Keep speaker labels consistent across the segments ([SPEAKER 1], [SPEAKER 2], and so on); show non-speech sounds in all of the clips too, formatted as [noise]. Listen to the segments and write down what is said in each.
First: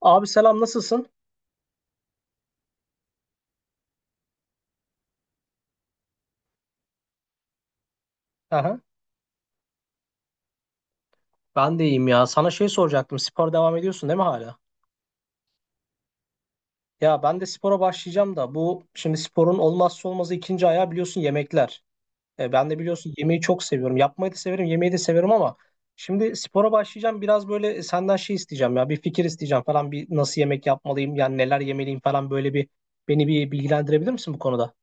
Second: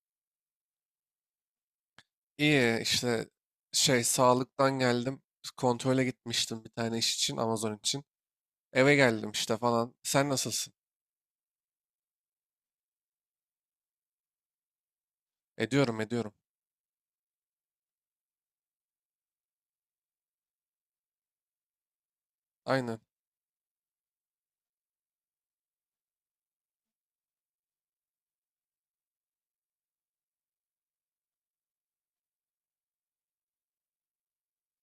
[SPEAKER 1] Abi selam nasılsın?
[SPEAKER 2] İyi işte şey sağlıktan geldim. Kontrole gitmiştim bir tane iş için Amazon için.
[SPEAKER 1] Aha,
[SPEAKER 2] Eve geldim işte falan. Sen nasılsın?
[SPEAKER 1] ben de iyiyim ya. Sana şey soracaktım. Spora devam ediyorsun değil mi hala?
[SPEAKER 2] Ediyorum ediyorum.
[SPEAKER 1] Ya ben de spora başlayacağım da bu şimdi sporun olmazsa olmazı ikinci ayağı biliyorsun yemekler. Ben de
[SPEAKER 2] Aynen.
[SPEAKER 1] biliyorsun yemeği çok seviyorum. Yapmayı da severim, yemeği de severim ama şimdi spora başlayacağım. Biraz böyle senden şey isteyeceğim ya. Bir fikir isteyeceğim falan. Bir nasıl yemek yapmalıyım? Yani neler yemeliyim falan böyle bir beni bilgilendirebilir misin bu konuda?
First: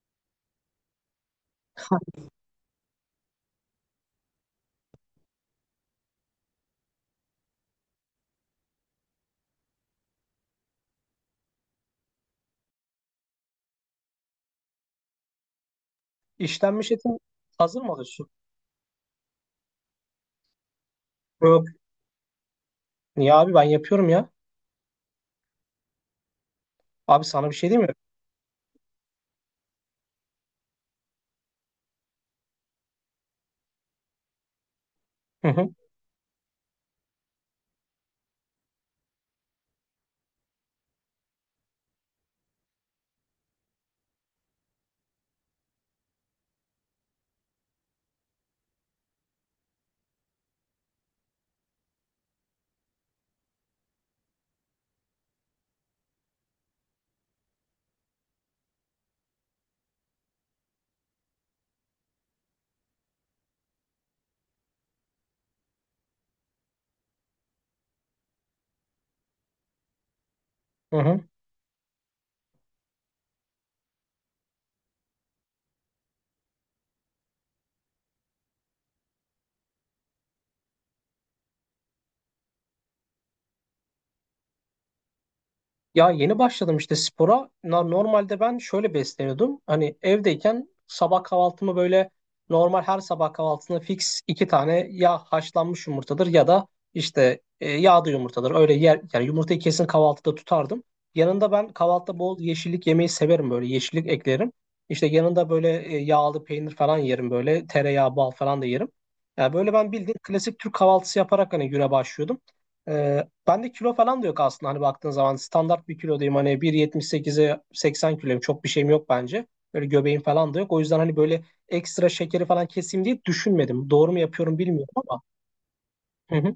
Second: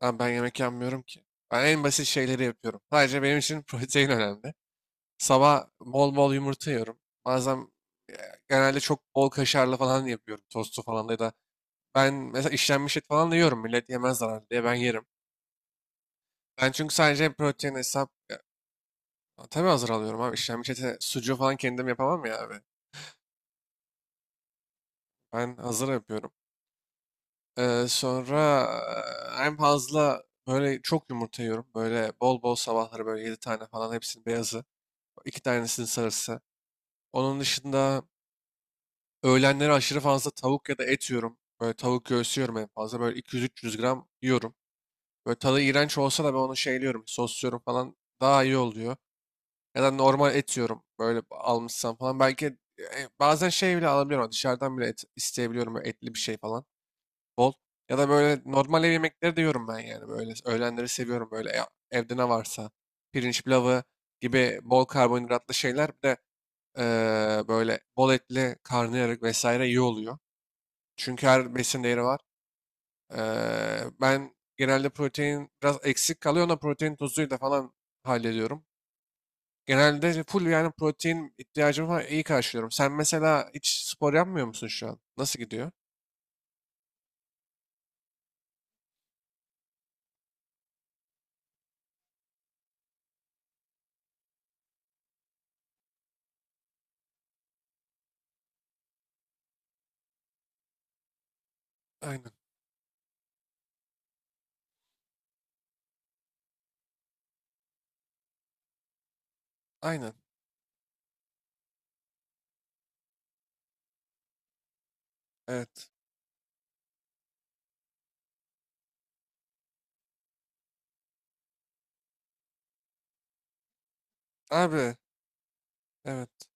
[SPEAKER 2] Ama ben yemek yapmıyorum ki. Ben en basit
[SPEAKER 1] [laughs]
[SPEAKER 2] şeyleri yapıyorum. Sadece benim için [laughs] protein önemli. Sabah bol bol yumurta yiyorum. Bazen e, genelde çok bol kaşarlı falan yapıyorum. Tostu falan da ya da ben mesela işlenmiş et falan da yiyorum. Millet yemez zararlı diye ben yerim. Ben
[SPEAKER 1] İşlenmiş
[SPEAKER 2] çünkü
[SPEAKER 1] etin
[SPEAKER 2] sadece protein
[SPEAKER 1] hazır mı
[SPEAKER 2] hesap
[SPEAKER 1] alıyorsun?
[SPEAKER 2] ya, tabii hazır alıyorum abi. İşlenmiş ete sucuğu falan
[SPEAKER 1] Yok.
[SPEAKER 2] kendim yapamam ya.
[SPEAKER 1] Niye abi ben yapıyorum ya.
[SPEAKER 2] Ben hazır yapıyorum.
[SPEAKER 1] Abi sana bir şey diyeyim
[SPEAKER 2] Ee,
[SPEAKER 1] mi?
[SPEAKER 2] sonra eee, en fazla böyle çok yumurta yiyorum. Böyle bol bol sabahları böyle 7 tane falan hepsinin beyazı. İki
[SPEAKER 1] Hı hı.
[SPEAKER 2] tanesinin sarısı. Onun dışında öğlenleri aşırı fazla tavuk ya da et yiyorum. Böyle tavuk göğsü yiyorum en fazla. Böyle 200-300 gram yiyorum. Böyle tadı iğrenç olsa da ben onu şeyliyorum. Sosluyorum falan daha iyi oluyor. Ya da normal et yiyorum. Böyle almışsam falan. Belki bazen şey bile alabiliyorum. Dışarıdan bile et isteyebiliyorum. Böyle etli bir şey falan. Bol. Ya da böyle normal ev yemekleri de yiyorum ben yani. Böyle öğlenleri seviyorum böyle evde ne varsa. Pirinç pilavı gibi bol karbonhidratlı şeyler bir de böyle bol etli karnıyarık vesaire iyi oluyor.
[SPEAKER 1] Hı hı.
[SPEAKER 2] Çünkü her besin değeri var. Ben genelde protein biraz eksik kalıyor. Ona protein tozuyla falan hallediyorum. Genelde full yani protein ihtiyacımı falan iyi karşılıyorum. Sen mesela hiç spor yapmıyor musun şu an? Nasıl gidiyor?
[SPEAKER 1] Ya yeni başladım işte spora. Normalde ben şöyle besleniyordum. Hani evdeyken sabah kahvaltımı böyle normal her sabah kahvaltısında fix iki tane ya haşlanmış yumurtadır ya da işte yağda yumurtadır. Öyle yer yani yumurtayı kesin kahvaltıda tutardım. Yanında ben kahvaltıda
[SPEAKER 2] Aynen.
[SPEAKER 1] bol yeşillik yemeyi severim böyle yeşillik eklerim. İşte yanında böyle yağlı peynir falan yerim böyle tereyağı bal falan da yerim. Yani böyle ben
[SPEAKER 2] Aynen.
[SPEAKER 1] bildiğin klasik Türk kahvaltısı yaparak hani güne başlıyordum. Ee, Bende kilo falan da yok aslında hani baktığın zaman standart
[SPEAKER 2] Evet.
[SPEAKER 1] bir kilodayım hani 1.78'e 80 kiloyum çok bir şeyim yok bence. Böyle göbeğim falan da yok. O yüzden hani böyle ekstra şekeri falan keseyim diye düşünmedim. Doğru mu yapıyorum bilmiyorum
[SPEAKER 2] Abi.
[SPEAKER 1] ama. Hı
[SPEAKER 2] Evet.
[SPEAKER 1] hı.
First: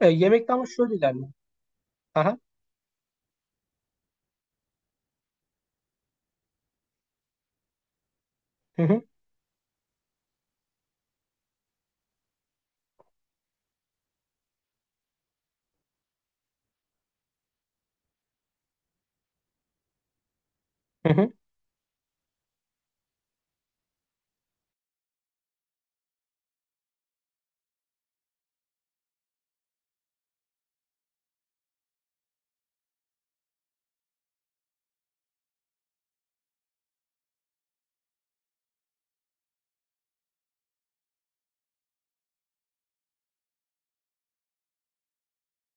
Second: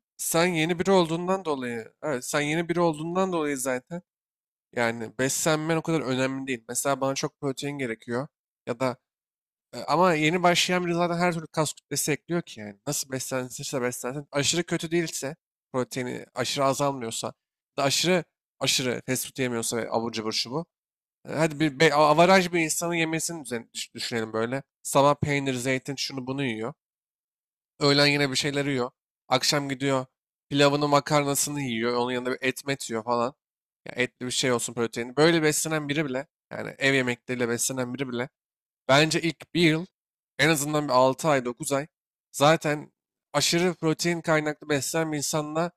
[SPEAKER 2] Sen
[SPEAKER 1] Yemekte ama
[SPEAKER 2] yeni biri
[SPEAKER 1] şöyle ilerliyor.
[SPEAKER 2] olduğundan dolayı, evet
[SPEAKER 1] Aha.
[SPEAKER 2] sen yeni biri olduğundan dolayı zaten yani beslenmen o kadar önemli değil. Mesela bana çok protein gerekiyor ya
[SPEAKER 1] Hı
[SPEAKER 2] da
[SPEAKER 1] hı.
[SPEAKER 2] ama yeni başlayan biri zaten her türlü kas kütlesi ekliyor ki yani. Nasıl beslenirse beslensin aşırı kötü değilse proteini aşırı azalmıyorsa da aşırı aşırı fast food yemiyorsa ve abur cubur şu bu.
[SPEAKER 1] Hı hı.
[SPEAKER 2] Hadi bir be, avaraj bir insanın yemesini düşünelim böyle. Sabah peynir, zeytin şunu bunu yiyor. Öğlen yine bir şeyler yiyor. Akşam gidiyor pilavını makarnasını yiyor. Onun yanında bir et met yiyor falan. Ya etli bir şey olsun proteini. Böyle beslenen biri bile yani ev yemekleriyle beslenen biri bile bence ilk bir yıl en azından bir 6 ay 9 ay zaten aşırı protein kaynaklı beslenen bir insanla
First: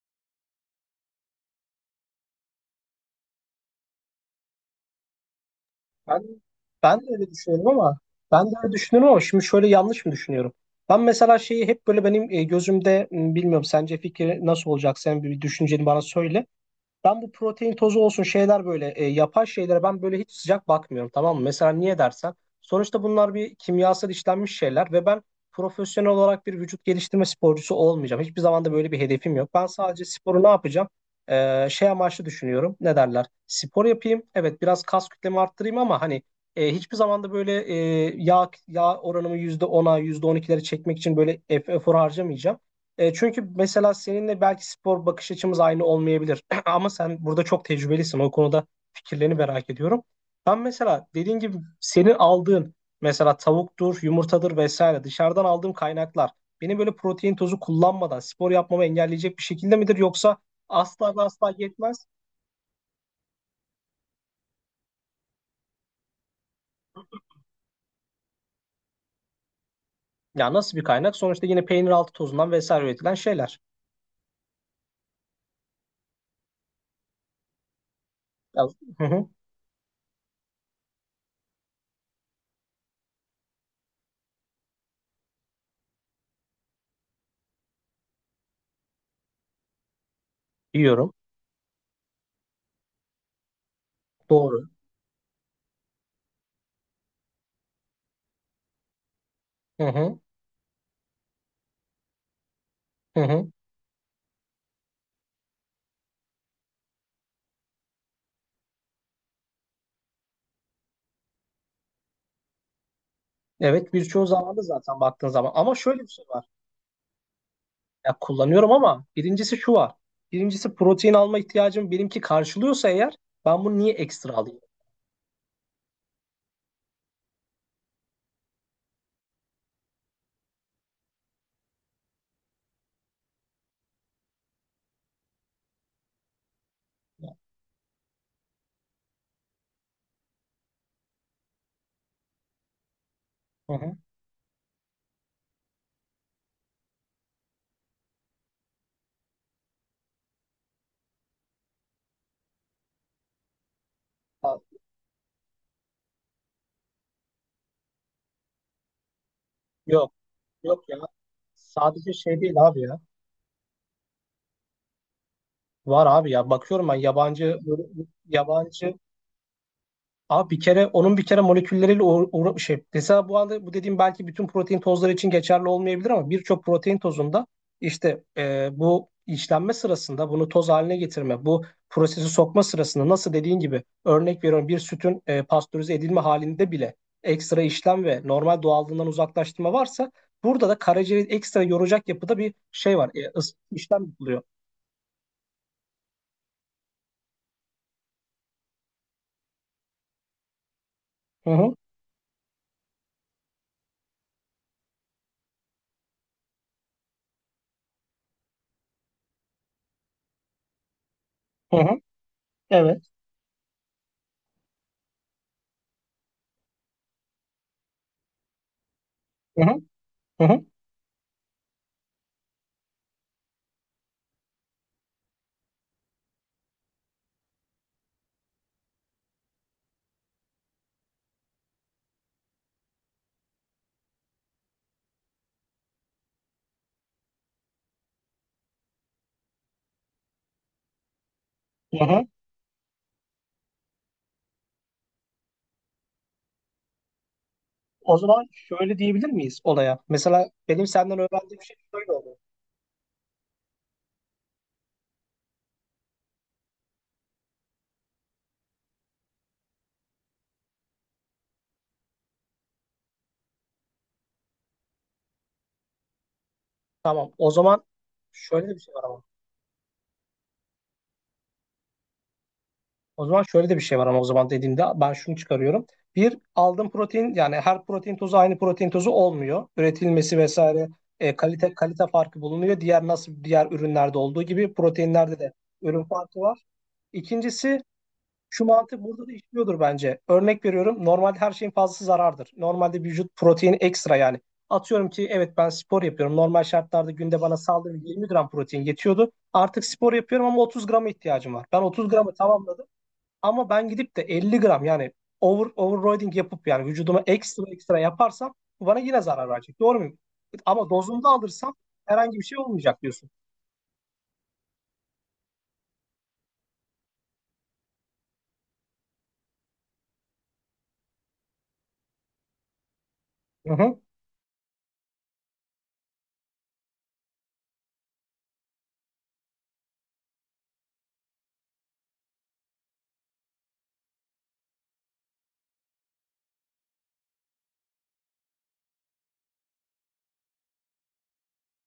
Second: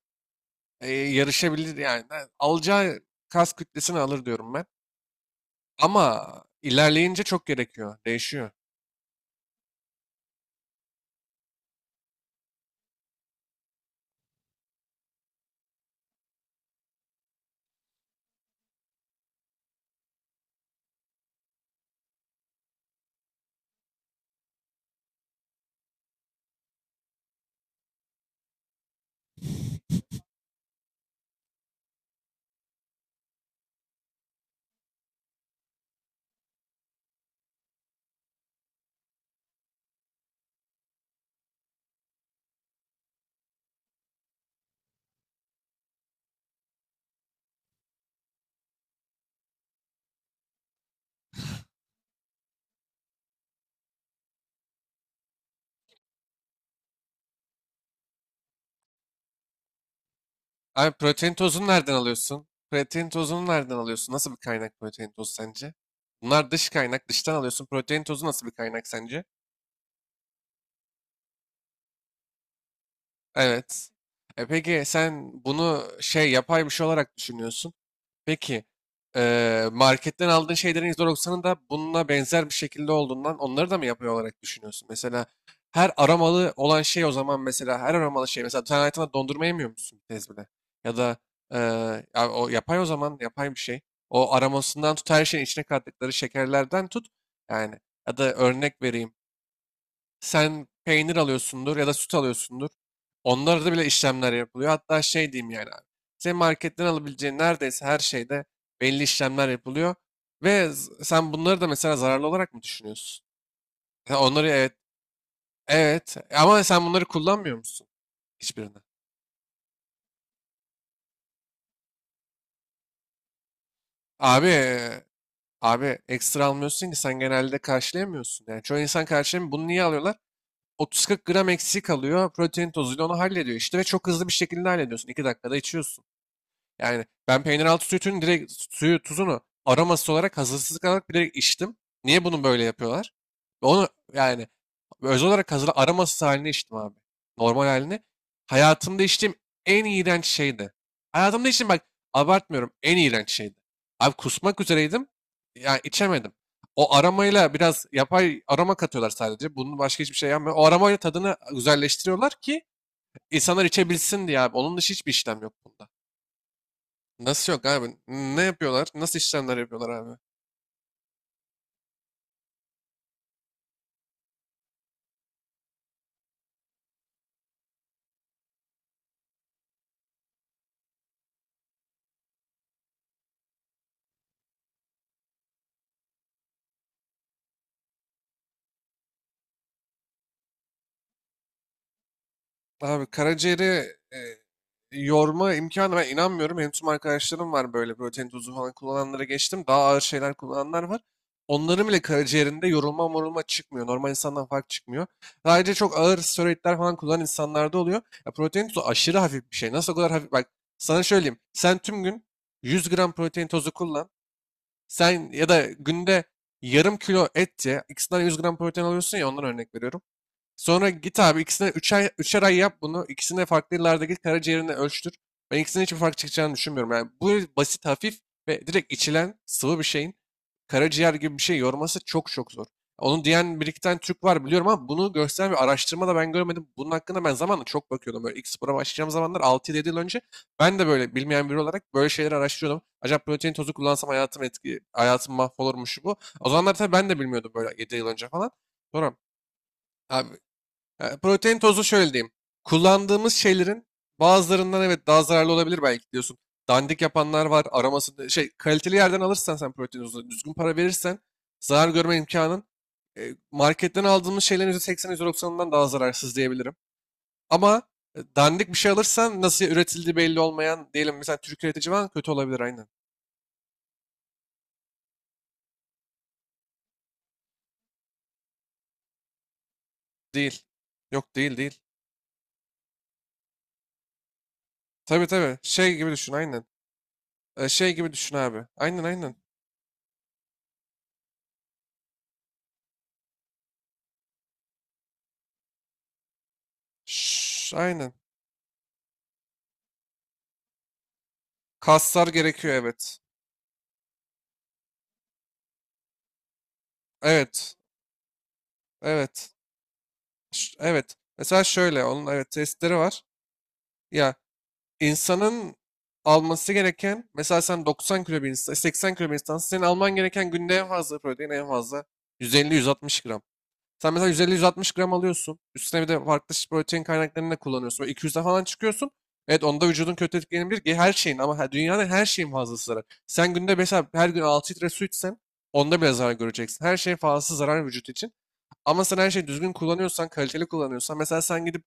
[SPEAKER 2] yarışabilir yani. Yani alacağı kas kütlesini alır diyorum ben.
[SPEAKER 1] Ben,
[SPEAKER 2] Ama
[SPEAKER 1] ben de
[SPEAKER 2] ilerleyince
[SPEAKER 1] öyle
[SPEAKER 2] çok
[SPEAKER 1] düşünüyorum
[SPEAKER 2] gerekiyor.
[SPEAKER 1] ama ben de
[SPEAKER 2] Değişiyor.
[SPEAKER 1] öyle düşünüyorum ama şimdi şöyle yanlış mı düşünüyorum? Ben mesela şeyi hep böyle benim gözümde bilmiyorum sence fikri nasıl olacak sen bir düşünceni bana söyle. Ben bu protein tozu olsun şeyler böyle yapay şeylere ben böyle hiç sıcak bakmıyorum tamam mı? Mesela niye dersen sonuçta bunlar bir kimyasal işlenmiş şeyler ve ben profesyonel olarak bir vücut geliştirme sporcusu olmayacağım. Hiçbir zaman da böyle bir hedefim yok. Ben sadece sporu ne yapacağım? Şey amaçlı düşünüyorum. Ne derler? Spor yapayım. Evet biraz kas kütlemi arttırayım ama hani hiçbir zaman da böyle yağ oranımı %10'a %12'lere çekmek için böyle efor harcamayacağım. Çünkü mesela seninle belki spor bakış açımız aynı olmayabilir. [clears throat] Ama sen burada çok tecrübelisin. O konuda fikirlerini merak ediyorum. Ben mesela dediğin gibi senin aldığın mesela tavuktur, yumurtadır vesaire dışarıdan aldığım kaynaklar benim böyle protein tozu kullanmadan spor yapmamı engelleyecek bir şekilde midir yoksa
[SPEAKER 2] Abi
[SPEAKER 1] asla ve
[SPEAKER 2] protein
[SPEAKER 1] asla
[SPEAKER 2] tozunu nereden
[SPEAKER 1] yetmez?
[SPEAKER 2] alıyorsun? Protein tozunu nereden alıyorsun? Nasıl bir kaynak protein tozu sence? Bunlar dış kaynak, dıştan alıyorsun. Protein tozu nasıl bir kaynak sence?
[SPEAKER 1] Ya nasıl bir kaynak? Sonuçta yine peynir altı tozundan vesaire üretilen şeyler.
[SPEAKER 2] Evet. E peki sen bunu şey yapay bir şey olarak düşünüyorsun.
[SPEAKER 1] Ya,
[SPEAKER 2] Peki
[SPEAKER 1] hı hı,
[SPEAKER 2] marketten aldığın şeylerin %90'ı da bununla benzer bir şekilde olduğundan onları da mı yapay olarak düşünüyorsun? Mesela her aromalı olan şey o zaman mesela her aromalı şey mesela sen hayatında dondurma yemiyor musun bir kez bile? Ya
[SPEAKER 1] yiyorum.
[SPEAKER 2] da ya o yapay o zaman yapay bir şey. O
[SPEAKER 1] Doğru.
[SPEAKER 2] aromasından tut her şeyin içine kattıkları şekerlerden tut. Yani ya da örnek vereyim.
[SPEAKER 1] Hı hı,
[SPEAKER 2] Sen peynir alıyorsundur ya da süt alıyorsundur.
[SPEAKER 1] hı hı.
[SPEAKER 2] Onlarda bile işlemler yapılıyor. Hatta şey diyeyim yani abi. Senin marketten alabileceğin neredeyse her şeyde belli işlemler yapılıyor. Ve sen bunları da mesela zararlı olarak mı düşünüyorsun?
[SPEAKER 1] Evet
[SPEAKER 2] Ya
[SPEAKER 1] birçoğu
[SPEAKER 2] onları
[SPEAKER 1] zaman da
[SPEAKER 2] evet,
[SPEAKER 1] zaten baktığın zaman. Ama şöyle bir
[SPEAKER 2] evet
[SPEAKER 1] şey var.
[SPEAKER 2] ama sen bunları kullanmıyor musun
[SPEAKER 1] Ya kullanıyorum
[SPEAKER 2] hiçbirini?
[SPEAKER 1] ama birincisi şu var. Birincisi protein alma ihtiyacım benimki karşılıyorsa eğer ben bunu niye ekstra
[SPEAKER 2] Abi,
[SPEAKER 1] alayım?
[SPEAKER 2] e, abi ekstra almıyorsun ki sen genelde karşılayamıyorsun. Yani çoğu insan karşılayamıyor. Bunu niye alıyorlar? 30-40 gram eksik alıyor. Protein tozuyla onu hallediyor işte ve çok hızlı bir şekilde hallediyorsun. 2 dakikada içiyorsun. Yani ben peynir altı sütünün direkt suyu, tuzunu aroması olarak hazırsız olarak bilerek içtim. Niye bunu böyle yapıyorlar?
[SPEAKER 1] Hı
[SPEAKER 2] Onu
[SPEAKER 1] hı.
[SPEAKER 2] yani özel olarak hazır aromasız halini içtim abi. Normal halini. Hayatımda içtiğim en iğrenç şeydi. Hayatımda içtiğim bak abartmıyorum en iğrenç şeydi. Abi
[SPEAKER 1] Ha,
[SPEAKER 2] kusmak üzereydim. Yani içemedim. O aromayla biraz yapay aroma katıyorlar sadece. Bunun başka
[SPEAKER 1] Yok
[SPEAKER 2] hiçbir şey yapmıyor. O
[SPEAKER 1] yok
[SPEAKER 2] aromayla
[SPEAKER 1] ya.
[SPEAKER 2] tadını
[SPEAKER 1] Sadece
[SPEAKER 2] güzelleştiriyorlar
[SPEAKER 1] şey değil
[SPEAKER 2] ki
[SPEAKER 1] abi ya.
[SPEAKER 2] insanlar içebilsin diye abi. Onun dışı hiçbir işlem yok bunda.
[SPEAKER 1] Var abi ya. Bakıyorum ben
[SPEAKER 2] Nasıl
[SPEAKER 1] yabancı
[SPEAKER 2] yok abi? Ne yapıyorlar?
[SPEAKER 1] yabancı
[SPEAKER 2] Nasıl işlemler yapıyorlar abi?
[SPEAKER 1] Abi bir kere onun bir kere molekülleriyle şey mesela bu anda bu dediğim belki bütün protein tozları için geçerli olmayabilir ama birçok protein tozunda işte bu işlenme sırasında bunu toz haline getirme, bu prosesi sokma sırasında nasıl dediğin gibi örnek veriyorum bir sütün pastörize edilme halinde bile ekstra işlem ve normal doğallığından uzaklaştırma varsa burada da karaciğeri ekstra yoracak yapıda bir şey
[SPEAKER 2] Abi
[SPEAKER 1] var.
[SPEAKER 2] karaciğeri
[SPEAKER 1] İşlem
[SPEAKER 2] e,
[SPEAKER 1] yapılıyor.
[SPEAKER 2] yorma imkanı ben inanmıyorum. Benim tüm arkadaşlarım var böyle protein tozu falan kullananlara geçtim. Daha ağır şeyler kullananlar var.
[SPEAKER 1] Hı hı,
[SPEAKER 2] Onların bile karaciğerinde yorulma morulma çıkmıyor. Normal insandan fark çıkmıyor. Ayrıca çok ağır steroidler falan kullanan insanlarda oluyor. Ya protein tozu aşırı hafif bir şey. Nasıl o kadar hafif? Bak sana söyleyeyim.
[SPEAKER 1] hı
[SPEAKER 2] Sen
[SPEAKER 1] hı,
[SPEAKER 2] tüm gün 100
[SPEAKER 1] evet.
[SPEAKER 2] gram protein tozu kullan. Sen ya da günde yarım kilo et ye. İkisinden 100 gram protein alıyorsun ya ondan
[SPEAKER 1] Hı hı,
[SPEAKER 2] örnek veriyorum.
[SPEAKER 1] hı hı,
[SPEAKER 2] Sonra git abi ikisine üçer ay, üçer ay yap bunu. İkisine farklı yıllarda git karaciğerini ölçtür. Ben ikisinin hiçbir fark çıkacağını düşünmüyorum. Yani bu basit, hafif ve direkt içilen sıvı bir şeyin karaciğer gibi bir şey yorması çok çok zor. Onu diyen bir iki tane Türk var biliyorum ama bunu gösteren bir araştırma da ben görmedim. Bunun hakkında ben zamanla çok bakıyordum. Böyle ilk spora başlayacağım zamanlar 6-7 yıl önce ben de böyle bilmeyen biri olarak
[SPEAKER 1] hı
[SPEAKER 2] böyle
[SPEAKER 1] hı.
[SPEAKER 2] şeyleri araştırıyordum. Acaba protein tozu kullansam hayatım mahvolur mu şu bu. O zamanlar tabii ben de bilmiyordum böyle 7 yıl
[SPEAKER 1] O
[SPEAKER 2] önce
[SPEAKER 1] zaman
[SPEAKER 2] falan.
[SPEAKER 1] şöyle
[SPEAKER 2] Sonra
[SPEAKER 1] diyebilir miyiz olaya?
[SPEAKER 2] abi
[SPEAKER 1] Mesela benim
[SPEAKER 2] ya,
[SPEAKER 1] senden
[SPEAKER 2] protein
[SPEAKER 1] öğrendiğim şey
[SPEAKER 2] tozu
[SPEAKER 1] şöyle
[SPEAKER 2] şöyle diyeyim.
[SPEAKER 1] oldu.
[SPEAKER 2] Kullandığımız şeylerin bazılarından evet daha zararlı olabilir belki diyorsun. Dandik yapanlar var. Aroması şey kaliteli yerden alırsan sen protein tozunu düzgün para verirsen zarar görme imkanın marketten aldığımız şeylerin %80 yüzde %90'ından daha zararsız diyebilirim.
[SPEAKER 1] Tamam. O
[SPEAKER 2] Ama
[SPEAKER 1] zaman şöyle
[SPEAKER 2] dandik bir
[SPEAKER 1] de bir
[SPEAKER 2] şey
[SPEAKER 1] şey var ama.
[SPEAKER 2] alırsan nasıl üretildiği belli olmayan diyelim mesela Türk üretici var kötü olabilir aynen.
[SPEAKER 1] O zaman şöyle de bir şey var ama o zaman dediğimde ben şunu çıkarıyorum. Bir aldığım protein yani her protein tozu aynı protein tozu olmuyor. Üretilmesi
[SPEAKER 2] Değil.
[SPEAKER 1] vesaire
[SPEAKER 2] Yok değil
[SPEAKER 1] kalite
[SPEAKER 2] değil.
[SPEAKER 1] kalite farkı bulunuyor. Diğer nasıl diğer ürünlerde olduğu gibi
[SPEAKER 2] Tabii
[SPEAKER 1] proteinlerde de
[SPEAKER 2] tabii. Şey
[SPEAKER 1] ürün
[SPEAKER 2] gibi düşün
[SPEAKER 1] farkı var.
[SPEAKER 2] aynen.
[SPEAKER 1] İkincisi
[SPEAKER 2] Şey gibi düşün
[SPEAKER 1] şu
[SPEAKER 2] abi.
[SPEAKER 1] mantık
[SPEAKER 2] Aynen
[SPEAKER 1] burada da
[SPEAKER 2] aynen.
[SPEAKER 1] işliyordur bence. Örnek veriyorum. Normalde her şeyin fazlası zarardır. Normalde vücut protein ekstra yani. Atıyorum ki evet ben spor yapıyorum. Normal şartlarda günde bana
[SPEAKER 2] Şşş,
[SPEAKER 1] saldığım
[SPEAKER 2] aynen.
[SPEAKER 1] 20 gram protein yetiyordu. Artık spor yapıyorum ama 30 grama ihtiyacım var. Ben 30
[SPEAKER 2] Kaslar
[SPEAKER 1] gramı
[SPEAKER 2] gerekiyor
[SPEAKER 1] tamamladım
[SPEAKER 2] evet.
[SPEAKER 1] ama ben gidip de 50 gram yani overloading yapıp yani vücuduma ekstra
[SPEAKER 2] Evet.
[SPEAKER 1] ekstra yaparsam bu bana yine zarar
[SPEAKER 2] Evet.
[SPEAKER 1] verecek. Doğru muyum? Ama
[SPEAKER 2] Evet.
[SPEAKER 1] dozunda
[SPEAKER 2] Mesela
[SPEAKER 1] alırsam
[SPEAKER 2] şöyle onun
[SPEAKER 1] herhangi bir
[SPEAKER 2] evet
[SPEAKER 1] şey
[SPEAKER 2] testleri
[SPEAKER 1] olmayacak
[SPEAKER 2] var.
[SPEAKER 1] diyorsun.
[SPEAKER 2] Ya insanın alması gereken mesela sen 90 kilo bir insan, 80 kilo bir insansın. Senin alman gereken günde en fazla protein en fazla 150-160 gram.
[SPEAKER 1] Hı hı.
[SPEAKER 2] Sen mesela 150-160 gram alıyorsun. Üstüne bir de farklı protein kaynaklarını da kullanıyorsun. Böyle 200'e falan çıkıyorsun. Evet onda vücudun kötü etkilenebilir. Her şeyin ama dünyanın her şeyin fazlası zarar. Sen günde mesela her gün 6 litre su içsen onda bile zarar göreceksin. Her şeyin fazlası zarar vücut için. Ama sen her şeyi düzgün kullanıyorsan, kaliteli kullanıyorsan mesela sen gidip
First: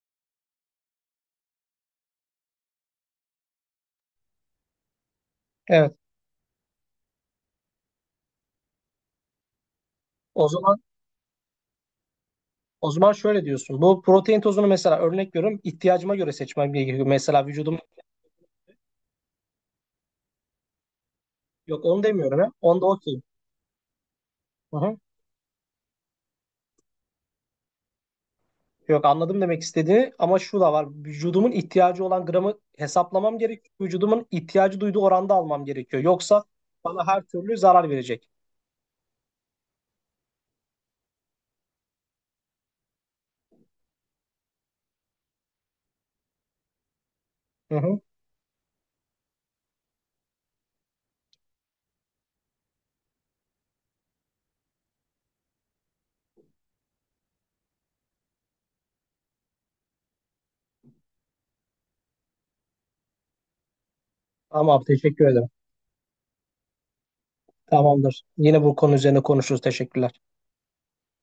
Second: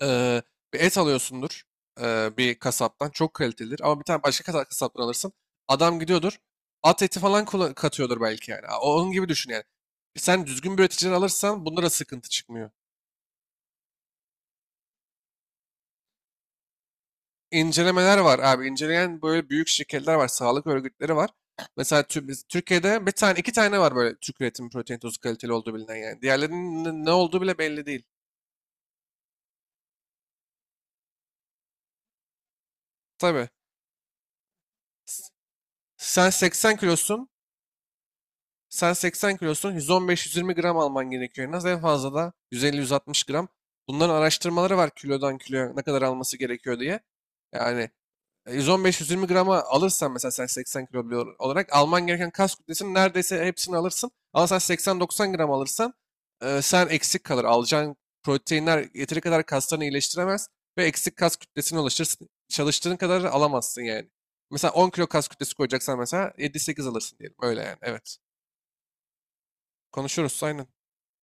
[SPEAKER 2] eee, bir et alıyorsundur bir kasaptan. Çok kalitelidir ama bir tane başka kasaptan alırsın.
[SPEAKER 1] Evet.
[SPEAKER 2] Adam gidiyordur. At eti falan katıyordur belki yani. Onun gibi düşün yani. Sen
[SPEAKER 1] O
[SPEAKER 2] düzgün
[SPEAKER 1] zaman
[SPEAKER 2] bir üreticiden alırsan bunlara sıkıntı çıkmıyor.
[SPEAKER 1] O zaman şöyle diyorsun. Bu protein tozunu mesela örnek veriyorum. İhtiyacıma göre seçmem gerekiyor. Mesela vücudum
[SPEAKER 2] İncelemeler var abi. İnceleyen böyle büyük şirketler var. Sağlık örgütleri var.
[SPEAKER 1] yok onu
[SPEAKER 2] Mesela
[SPEAKER 1] demiyorum ya. Onda
[SPEAKER 2] Türkiye'de bir
[SPEAKER 1] okey.
[SPEAKER 2] tane iki tane var böyle Türk üretimi
[SPEAKER 1] Hı hı.
[SPEAKER 2] protein tozu kaliteli olduğu bilinen yani. Diğerlerinin ne ne olduğu bile belli değil.
[SPEAKER 1] Yok anladım demek istediğini ama şu da var. Vücudumun ihtiyacı olan gramı hesaplamam
[SPEAKER 2] Tabii.
[SPEAKER 1] gerekiyor. Vücudumun ihtiyacı duyduğu
[SPEAKER 2] S-
[SPEAKER 1] oranda almam gerekiyor.
[SPEAKER 2] Sen
[SPEAKER 1] Yoksa
[SPEAKER 2] 80
[SPEAKER 1] bana her
[SPEAKER 2] kilosun.
[SPEAKER 1] türlü zarar verecek.
[SPEAKER 2] Sen 80 kilosun 115-120 gram alman gerekiyor en az. En fazla da 150-160 gram. Bunların araştırmaları var kilodan kiloya ne kadar alması gerekiyor diye.
[SPEAKER 1] Hı
[SPEAKER 2] Yani
[SPEAKER 1] hı.
[SPEAKER 2] 115-120 grama alırsan mesela sen 80 kilo olarak alman gereken kas kütlesinin neredeyse hepsini alırsın. Ama sen 80-90 gram alırsan sen eksik kalır. Alacağın proteinler yeteri kadar kaslarını iyileştiremez ve eksik kas kütlesini oluşturursun. Çalıştığın kadar alamazsın yani. Mesela
[SPEAKER 1] Tamam
[SPEAKER 2] 10 kilo
[SPEAKER 1] teşekkür
[SPEAKER 2] kas
[SPEAKER 1] ederim.
[SPEAKER 2] kütlesi koyacaksan mesela 7-8 alırsın diyelim. Öyle yani. Evet.
[SPEAKER 1] Tamamdır. Yine bu konu üzerine konuşuruz. Teşekkürler.
[SPEAKER 2] Konuşuruz aynen.